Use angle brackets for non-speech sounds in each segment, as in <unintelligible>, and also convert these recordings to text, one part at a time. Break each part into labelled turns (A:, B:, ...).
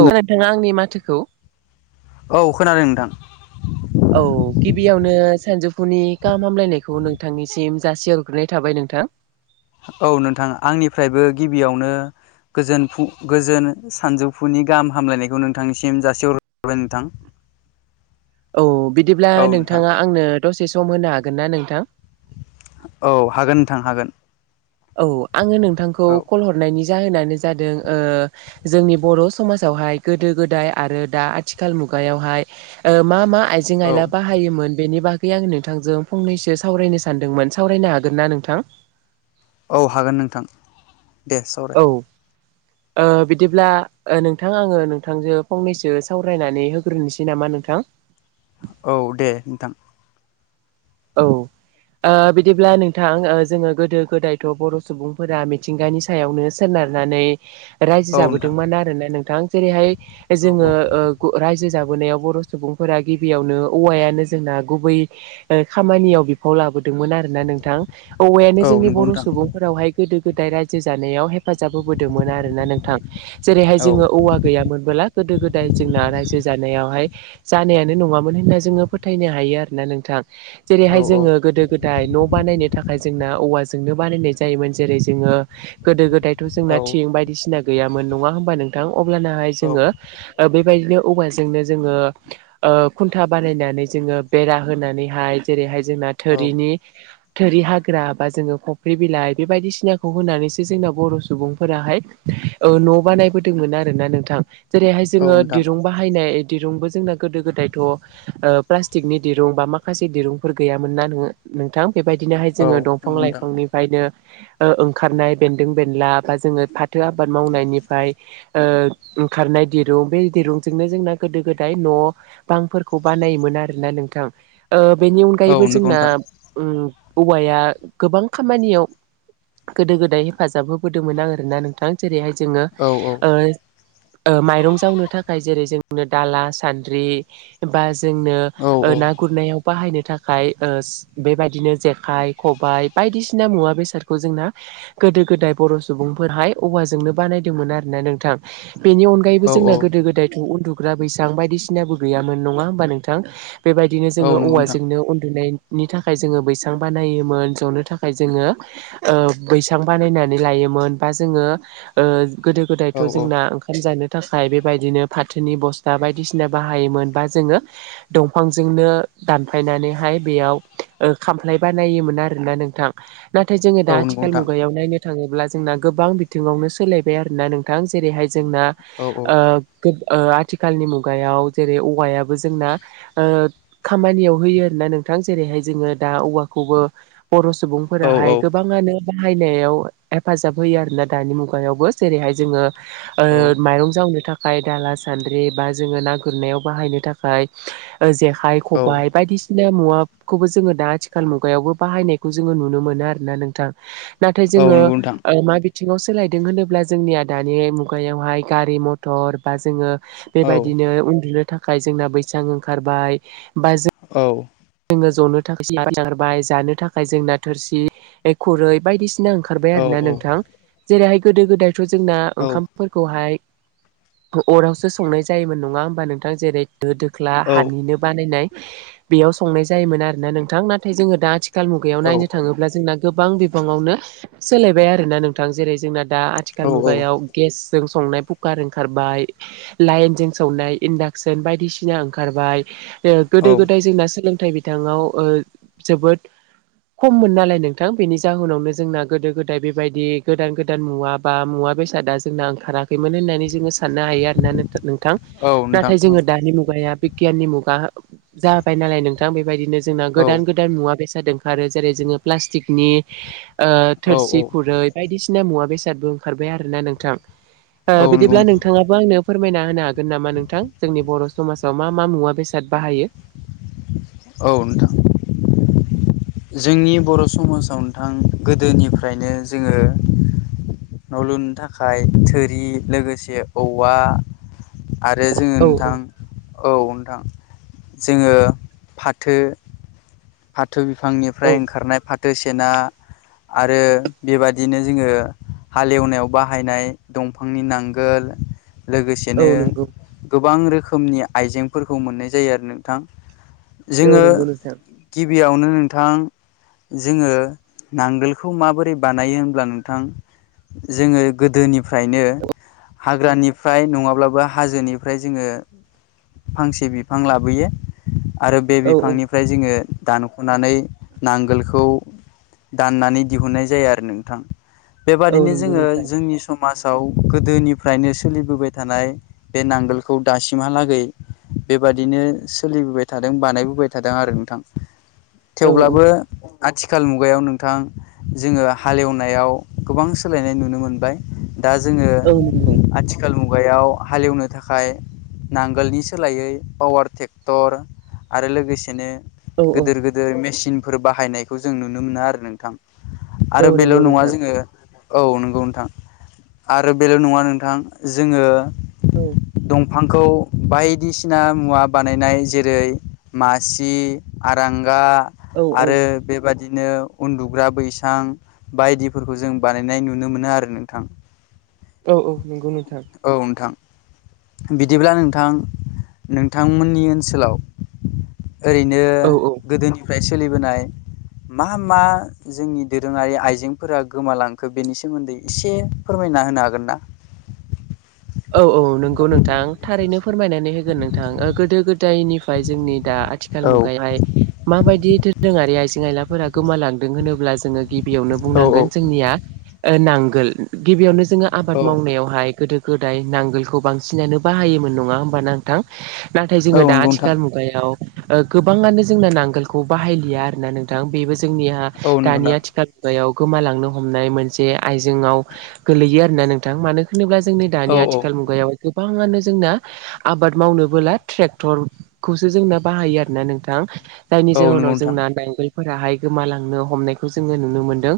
A: औ नोंथाङा आंनि माथोखौ <unintelligible>
B: औ खोनादों नोंथां।
A: औ गिबियावनो सानजौफुनि गाहाम हामलायनायखौ नोंथांनिसिम जासिहरग्रोनाय थाबाय नोंथां।
B: औ नोंथां आंनिफ्रायबो गिबियावनो गोजोन फुं गोजोन सानजौफुनि गाहाम हामलायनायखौ नोंथांनिसिम जासिहरबाय नोंथां। <inaudible> <inaudible>
A: औ बिदिब्ला
B: औ नोंथां
A: नोंथाङा आंनो दसे सम होनो हागोन ना नोंथां?
B: औ हागोन नोंथां हागोन।
A: औ आङो नोंथांखौ
B: औ
A: कल हरनायनि जाहोनानो जादों ओ जोंनि बर' समाजावहाय गोदो-गोदाय आरो दा आथिखाल मु गायावहाय मा मा
B: औ
A: आइजें-आइला बाहायोमोन बेनि बागै आं नोंथांजों फंनैसो सावरायनो सानदोंमोन। सावरायनो हागोन ना नोंथां?
B: औ हागोन नोंथां। दे सावराय।
A: औ ओ बिदिब्ला नोंथां आङो नोंथांजो फंनैसो सावरायनानै होग्रोनोसै नामा नों थां
B: औ दे नोंथां।
A: औ ओ बिदिब्ला नोंथां जोङो गोदो गोदायथ बर' सुबुंफोरा मिथिंगानि सायावनो सोना नारनानै रायजो
B: औ नोंथां
A: जाबोदोंमोन आरोना नोंथां। जेरैहाय
B: औ औ
A: जोङो ओ गो रायजो जाबो बोनायाव बर' सुबुंफोरा गिबियावनो औवायानो जोंना गुबै खामानियाव बिफाव लाबोदोंमोन आरो ना नोंथां। औवायानो
B: औ
A: जोंनि
B: नंगौ
A: बर'
B: नोंथां
A: सुबुंफोरावहाय गोदो- गोदाय रायजो जानायाव हे फाजाब होबोदोंमोन आरो ना नोंथां। जेरैहाय
B: औ
A: जोङो औवा गैयामोनबोला गोदो गोदाय जोंना रायजो जानायावहाय जानायानो नङामोन होनना जोङो फोथायनो हायो आरोना नोंथां।
B: औ
A: जेरैहाय जोङो गोदो गोदाय न' बानायनो थाखाय जोंना औवा जोंनो बानायनाय जायोमोन। जेरै जोङो गोदो-गोदायथ'
B: औ
A: जोंना थिं बायदिसिना गैयामोन नङा होनबा नोंथां अब्लानाहाय
B: औ
A: जोंङो बेबायदिनो औवा जोंनो जोंङो ओ खुन्था बानायनानै जोंङो बेरा होनानैहाय जेरैहाय जोंना थोरिनि थोरि हाग्रा बा जोङो फुख्रि बिलाइ बे बायदिसिनाखौ होनानैसो जोंना बर' सुबुंफोराहाय ओ न' बानायबोदोंमोन आरो ना नोंथां जेरैहाय
B: औ
A: जोङो
B: नोंथां
A: दिरुं बाहायनाय दिरुंबो जोंना गोदो गोदायथ' ओ प्लास्टिकनि दिरुं बा मा खासे दिरुंफोर गैयामोन नोना नोंथां बेबायदिनोहाय
B: औ
A: जोङो दंफां
B: नंगौ नोंथां
A: लाइफांनिफ्रायनो ओ ओंखारनाय बेन्दों बेनला बा जोङो फाथो आबाद मावनायनिफ्राय ओ ओंखारनाय दिरुं बे दिरुंजोंनो जोंना गोदो गोदाय न' बांफोरखौ बानायोमोन आरोना नोंथां। ओ बेनि
B: औ
A: अनगायैबो
B: नंगौ
A: जोंना
B: नोंथां
A: औवाया गोबां खामानियाव गोदो गोदाय हेफाजाब होबोदोंमोन आं आरोना नोंथां। जेरैहाय जोङो
B: औ औ
A: ओ ओ माइरं जावनो थाखाय जेरै जोंनो दाला सान्द्रि एबा जोंनो
B: औ
A: ना गुरनायाव बाहायनो थाखाय ओ बेबायदिनो जेखाइ खबाइ बायदिसिना मुवा बेसादखौ जोंना गोदो गोदाय बर सुबुंफोरहाय औवाजोंनो बानायदोंमोन आर ना नोंथां। बेनि अनगायैबो
B: औ
A: जोंना गोदो गोदायथ' उन्दुग्रा बैसां बायदिसिनाबो गैयामोन नङा होमबा नोंथां? बेबायदिनो
B: औ
A: जोङो
B: नंगौ नोंथां
A: औवाजोंनो उन्दुनाय नि थाखाय जोङो बैसां बानायोमोन। जनो थाखाय जोङो ओ बैसां बानायनानै ला योमोन बा जोंङो ओ गोदो
B: औ
A: गोदायथ
B: औ
A: जोंना ओंखाम जानो थाखाय बेबायदिनो फाथोनि बस्था बायदिसिना बाहायोमोन बा जोङो दंफांजोंनो दानफायनानैहाय बेयाव खामफ्लाय बानायोमोन आरोना नोंथां। नाथाय जोङो
B: औ
A: दा
B: नंगौ
A: आथिखाल
B: नोंथां
A: मुगायाव नायनो थाङोब्ला जोंना गोबां बिथिङावनो सोलायबाय आरो ना नोंथां। जेरैहाय जोंना
B: औ
A: ओ आथिखालनि मुगायाव जेरै औवायाबो जोंना। ओ खामानियाव होयो आरोना नोंथां जेरैहाय जोङो दा औवाखौबो बर'
B: औ औ
A: सुबुंफोराहाय गोबाङानो बाहायनायाव हेफाजाब होयो आरोना दानि मुगायावबो जेरैहाय जोङो
B: औ औ
A: ओ माइरं जावनो था खाय दाला सान्द्रि बा जोङो ना गुरनायाव बाहायनो थाखाय जो जेखाइ खबबाय बायदि सिना मुवाखौबो जोङो दा आथिखाल मुगायावबो बाहायनायखौ जोङो नुनो मोनो आरोना नोंथां। नाथाय
B: औ
A: जोङो
B: नंगौ नोंथां
A: ओ माबे थिङाव सोलायदों होनोब्ला जोंनिया दानि मुगायावहाय गारि मथर बा जोङो
B: औ
A: बेबायदिनो उन्दुनो थाखाय जोंना बैसां ओंखारबाय। बा
B: औ
A: जोङो ज'नो थाखाय सारबाय जानो थाखाय जोंना थोरसि खुरै बायदि सिना ओंखारबाय
B: औ
A: आरो ना नोंथां। जेरैहाय गोदो गोदायथ जोंना
B: औ
A: ओंखामफोरखौहाय अरावसो संनाय जायोमोन नङा होमबा नोंथां? जेरै दो दोख्ला
B: औ
A: हानिनो बानायनाय बेयाव संनाय जायोमोन आरोना नोंथां नाथाय जोङो दा आथि खाल मुगायाव नायनो थाङोब्ला जोंना गोबां बिबाङावनो सोलायबाय आरोना नोंथां जेरै जोंना दा आथिखाल
B: औ
A: मुगायाव गेस जों संनाय कुकार ओंखारबाय, लाऐनजों संनाय इनदाकसन बायदिसिना ओंखारबाय।
B: औ
A: गोदो गोदाय जोंना सोलोंथाइ बिाङाव ओ जोबोद खममोन नालाय नोंथां बेनि जाहोनावनो जोंना गोदो गोदाय बेबायदि गोदान गोदान मुवा बा मुवा मा बेसादा जोंना ओंखाराखैमोन होननानै जोंङो साननो हायो होननानै नोंथां।
B: औ नोंथां
A: नाथाय जोंङो दानि मुगाया बि गियाननि मुगा जाबाय नालाय नोंथां बेबायदिनो जोंना
B: औ
A: गोदान गोदान मुवा बेसाद <unintelligible> जेरै जोंओ‌ प्लासटिक नि
B: औ
A: थोसि खुरै बाइदि सि ना मुवा बेसादबो ओंखारबाय आरो ना नोंथां।
B: औ नंगौ
A: बिदिब्ला
B: नोंथां
A: नोंथाङाबो आंनो फोरमायना होनो हागोन नामा नोंथां जोंनि बर' समाजाव मा मा मुवा बेसाद बाहायो?
B: औ नोंथां। जोंनि बर' समाजाव नोंथां गोदोनिफ्रायनो जोंङो न' लुनो थाखाय थोरि लोगोसे औवा आरो जोंङो
A: औ औ
B: नोंथां औ नोंथां जोंङो फाथो फाथो
A: औ
B: बिफांनिफ्राय ओंखारनाय फाथो सेना आरो बेबादिनो जोंङो हालेवनायाव बाहायनाय दंफांनि नांगोल
A: औ
B: लोगोसेनो
A: नंगौ
B: गोबां रोखोमनि आइजेंफोरखौ मोननाय जायो आरो नोंथां।
A: औ
B: जोङो
A: नोंगौ नोंथां।
B: गिबियावनो नोंथां? जोङो नांगोलखौ माबोरै बानायो होनब्ला नोंथां जोंङो गोदोनिफ्रायनो हाग्रानिफ्राय नङाब्लाबो हाजोनिफ्राय जोंङो फांसे बिफां लाबोयो आरो बे
A: औ औ
B: बिफांनिफ्राय जोंङो दानख'नानै नांगोलखौ दाननानै दिहुननाय जाया आरो नोंथां
A: औ
B: बेबादिनो
A: नंगौ
B: जोंङो
A: नोंथां
B: जोंनि समाव समाजाव गोदोनिफ्रायनो सोलिबोबाय थानाय बे नांगोलखौ दासिमहालागै बेबादिनो सोलिबोबाय थादों बानायबोबाय थादों आरो नोंथां
A: औ औ
B: थेवब्लाबो आथिखाल मुगायाव नोंथां जोंङो हालेवनायाव गोबां सोलायनाय नुनो मोनबाय दा जोङो
A: औ नंगौ
B: आथिखाल मुगायाव हालेवनो थाखाय नांगोलनि सोलायै पावार ट्रेक्टर आरो लोगोसेनो
A: औ
B: गिदिर गोिदिर मेसिनफोर बाहायनायखौ जों नुनो मोना आरो नोंथां
A: औ
B: आरो बेल'
A: नंगौ
B: नङा
A: नोंथां
B: जोंङो औ नंगौ नोंथां आरो बेल' नङा नोंथां जोंङों
A: औ
B: दंफांखौ बायदिसिना मुवा बानायनाय जेरै मासि आरांगा
A: औ
B: आरो बेबादि बिदिनो उन्दुग्रा बैसां बायदिफोरखौ जों बानायनाय नुनो मोनो आरो नोंथां।
A: औ औ नंगौ नोंथां।
B: औ नोंथां बिदिब्ला नोंथां नोंथांमोननि ओनसोलाव ओरैनो
A: औ औ
B: गोदोनिफ्राय सोलिबोनाय मा मा जोंनि दोरोङारि आइजेंफोरा गोमालांखो बेनि सोमोन्दै एसे फोरमाय ना होनो हागोन ना?
A: औ औ नंगौ नोंथां थारैनो फोरमायनानै होगोन नोंथां गोदो गोदायनि जोंनि दा आथिखाल
B: औ
A: मुग मायदि आरि आइजें आइलाफोरा गोमालांदों होनोब्ला जोंङो गिबियावनो
B: औ
A: बुंनांगोन जोंनिया नांगोल गिबियावनो जोङो
B: औ
A: आबाद मावनायावहाय गोदो गोदाय नांगोलखौ बांसिनानो बाहायोमोन नङा होमब न नोंथां नाथाय जोङो दा
B: नंगौ नोंथां
A: आथिखाल मुगायाव ओ गोबाङानो जोंना नांगोलखौ बाहायलिया आरोना नोंथां बेबो जोंनिहा
B: औ नंगौ
A: दानि
B: नोंथां
A: आथिखाल याव गोमालांनो हमनाय मोनसे आइजेंआव गोलैयो आरोना नोंथां मानो होनोब्ला जोंनि
B: औ
A: दानि
B: औ
A: आथिखाल मुगायाव गोबाङानो जोंना आबाद मावनोबोला ट्रेक्टरखौसो जोंना बाहायो आरोना नोंथां जायनि
B: औ नंगौ
A: जाहोनाव
B: नोंथां
A: जोंना नांगोलफोराहाय गोमालांनो हमनायखौ जोङो नुनो मोनदों।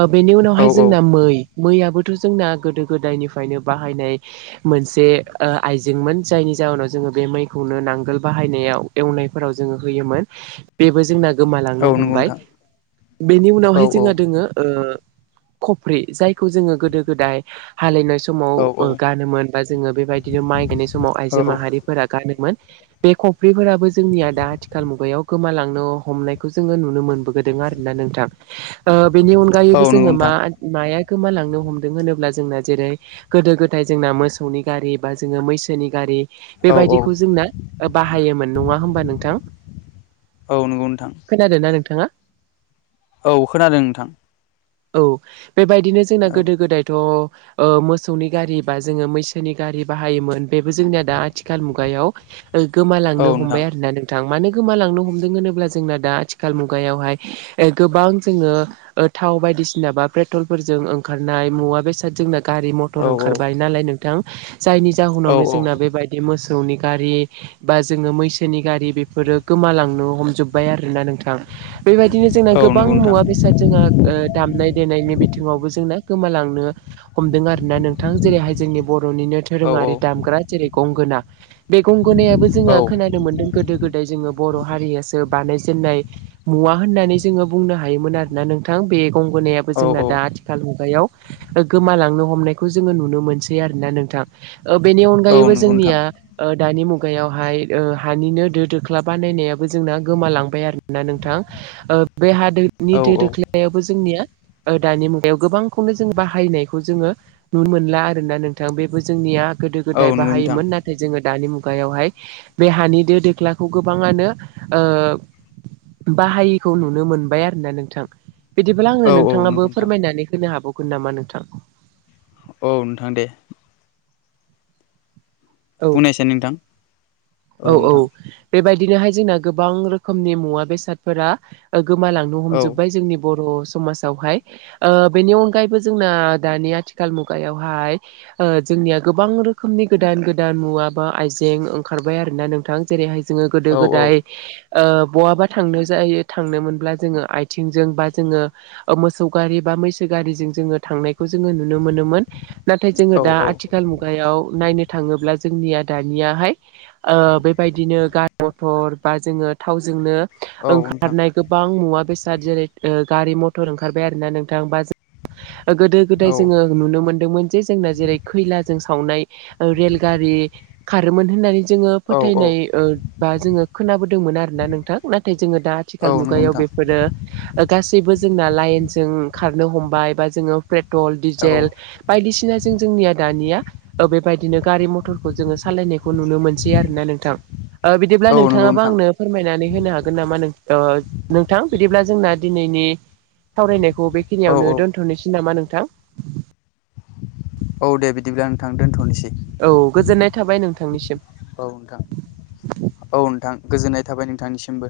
A: ओ बेनि
B: औ
A: उनावहाय
B: औ
A: जोंना मै मैयाबोथ' जोंना गोदो गोदायनिफ्राय नो बाहायनाय मोनसे ओ आइजेंमोन जायनि जउोनाव जोङो बे मैखौनो नांगोल बाहाय बाहायनायाव एवनाय फोराव जोङो होयोमोन बेबो जोंना
B: औ
A: गोमालांनो
B: नंगौ
A: हमबाय
B: नोंथां
A: बेनि
B: औ
A: उनावहाय
B: औ
A: जोंहा दोङो ओ कफ्रि जायखौ जोङो गोदो गोदाय हाललिनाय
B: औ औ
A: समाव गानोमोन बा जोङो बेबायदिनो माइ गायनाय समाव
B: औ
A: आइजो माहारिफोरा गानोमोन। बे खफ्रिफोराबो जोंनिया दा आथिखाल मुगायाव गोमालांनो हमनायखौ जोङो नुनो मोनबोदों, आरोना नोंथां ओ बेनि
B: औ
A: अनगायैबो
B: नंगौ
A: जोङो मा
B: नोंथां
A: माया गोमालांनो हमदों होनोब्ला जोंना जेरै गोदो गोदाय जोंना मोसौनि गारि बा जोङो मैसोनि गारि
B: औ औ
A: बेबायदिखौ जोंना बाहायोमोन नङा होमबा नोंथां
B: औ नंगौ नोंथां
A: खोनादों ना नोंथाङा
B: औ खोनादों नोंथां,
A: औ बेबायदिनो जोंना
B: औ
A: गोदो गोदायथ', ओ मोसौनि गारि बा जोङो मैसोनि गारि बाहायोमोन बेबो जोंनिया दा आथिखाल मुगायाव,
B: औ
A: गोमालांनो
B: नोंथां
A: हमबाय आरोना नोंथां, मानो गोमालांनो हमदों होनोब्ला जोंना दा आथिखाल मुगायावहाय गोबां जोङो ओ थाव बायदिसिना बा पेट्रलफोरजों ओंखारनाय मुवा बेसादजोंना, गारि
B: औ
A: मथर
B: औ
A: ओंखारबाय नालाय नोंथां जायनि
B: औ
A: जाहोनावनो जोंना बेबायदि मोसौ, मोसौनि गारि बा जोङो मैसोनि गारि बेफोरो गोमालांनो हमजोब्बाय आरो ना नोंथां, थां बैबायदिनो जोंना
B: औ
A: गोबां
B: नंगौ नोंथां
A: मुवा बेसाद जोंहा ओ दामनाय देनायनि बिथिङावबो जोंना गोमा लांनो हमदों आरोना नोंथां जेरैहाय जोंनि बर'निनो
B: औ औ
A: दोरोङारि दामग्रा जेरै गंगोना, बे गंगनायाबो
B: औ
A: जोङो खोनानो मोनदों गोदो गोदाय जोङो, बर' हारियासो बानायजेननाय मुवा होननानै जोङो बुंनो हायोमोन आरोना नोंथां बे गंगनायाबो
B: औ नंगौ
A: जोंना
B: नोंथां औ
A: दा आथिखाल मुगायाव गोमालांनो हमनायखौ जोङो नुनो मोनसै आरोना नोंथां बेनि
B: औ
A: अनगायैबो
B: नंगौ नोंथां
A: जोंनिया ओ दानि मुगायावहाय ओ हानिनो दो दोख्ला बानायनायाबो जोंना गोमालांबाय आरोना नोंथां ओ बे हादोनि
B: औ
A: दो दोख्लायावबो जोंनिया दानि मुगायाव गोबांखौनो जों बाहायनाय जोङो नुनो मोनला आरोना नोंथां बेबो जोंनिया गोदो गोदाय
B: औ नंगौ
A: बाहायोमोन नाथाय जोङो, दानि मुगायावहाय बे हानि दो दोख्लाखौ गोबाङानो ओ बाहायिखौ नुनो मोनबाय आरोना नोंथां, बिदिब्ला आंहो नोंथाङाबो
B: नोंथां
A: फोरमायनानै होनो हाबावगोन नामा नोंथां?
B: औ नोंथां दे
A: औ
B: बुंनायसाय नोंथां,
A: औ औ बेबायदिनोहाय जोंना गोबां रोखोमनि मुवा बेसादफोरा ओ गोमालांनो
B: औ
A: हमजोब्बाय जोंनि बर', समाजावहाय ओ बेनि अनगायैबो जोंना दानि आथिखाल मुगायावहाय ओ जोंनिया गोबां रोखोमनि गोदान गोदान मुवा बा आइजें ओंम खारबाय आरोना नोंथां जेरैहाय जोङो गोदो
B: औ
A: गोदाय ओ बहाबा थांनो जायो थांनो मोनब्ला जोङो आथिंजों बा जोङो मोसौ गारि बा मैसो गारिजों जोङो थांनाय जोङो नु नुनो मोनोमोन नाथाय
B: औ
A: जोङो दा
B: औ
A: आथिखाल मुगायाव नायनो थाङोब्ला जोंनिया दानियाहाय ओ बेबायदिनो गारि मथर बा जोङो थावजोंनो,
B: औ नोंथां
A: ओंखारनाय गोबां मुवा बेस दा जेरै ओ गारि मथर ओंखारबाय आरोना नोंथां बा गोदो
B: औ
A: गोदाय जोङो नुनो मोन्दोंमोन जे जोंना जेरै खैलाजों सावनाय रेलगारि खारोमोन होननानै, जोङो
B: औ औ
A: फोथायनाय बा जोङो खोनाबोदोंमोन आरोना नोंथां, नाथाय जोङो दा
B: औ
A: आथिखाल
B: नंगौ
A: मुगायाव
B: नोंथां
A: बे फोरो गासैबो जोंना लाइनजों खारनो हमबाय बा जोङो पेट्रल
B: औ
A: डिजेल बायदिसिना जों जोंनिया दानिया बेबायदिनो गारि मथरखौ जोङो सालायनायखौ नुनो मोनसै आरोना नोंथां, ओ बिदिब्ला
B: औ नंगौ
A: नोंथाङाबो
B: नोंथां
A: आंनो फोरमायनानै होनो हागोन नामा? नोंथां बिदिब्ला जोंना दिनैनि सावरायनायखौ
B: औ
A: बेखिनियावनो
B: औ
A: दोनथ'नोसै नामा नोंथां?
B: औ दे बिदिब्ला नोंथां दोनथ'नोसै।
A: औ गोजोननाय थाबाय नोंथांनिसिम
B: औ नोंथां औ नोंथां गोजोननाय- थाबाय नोंथांनिसिमबो।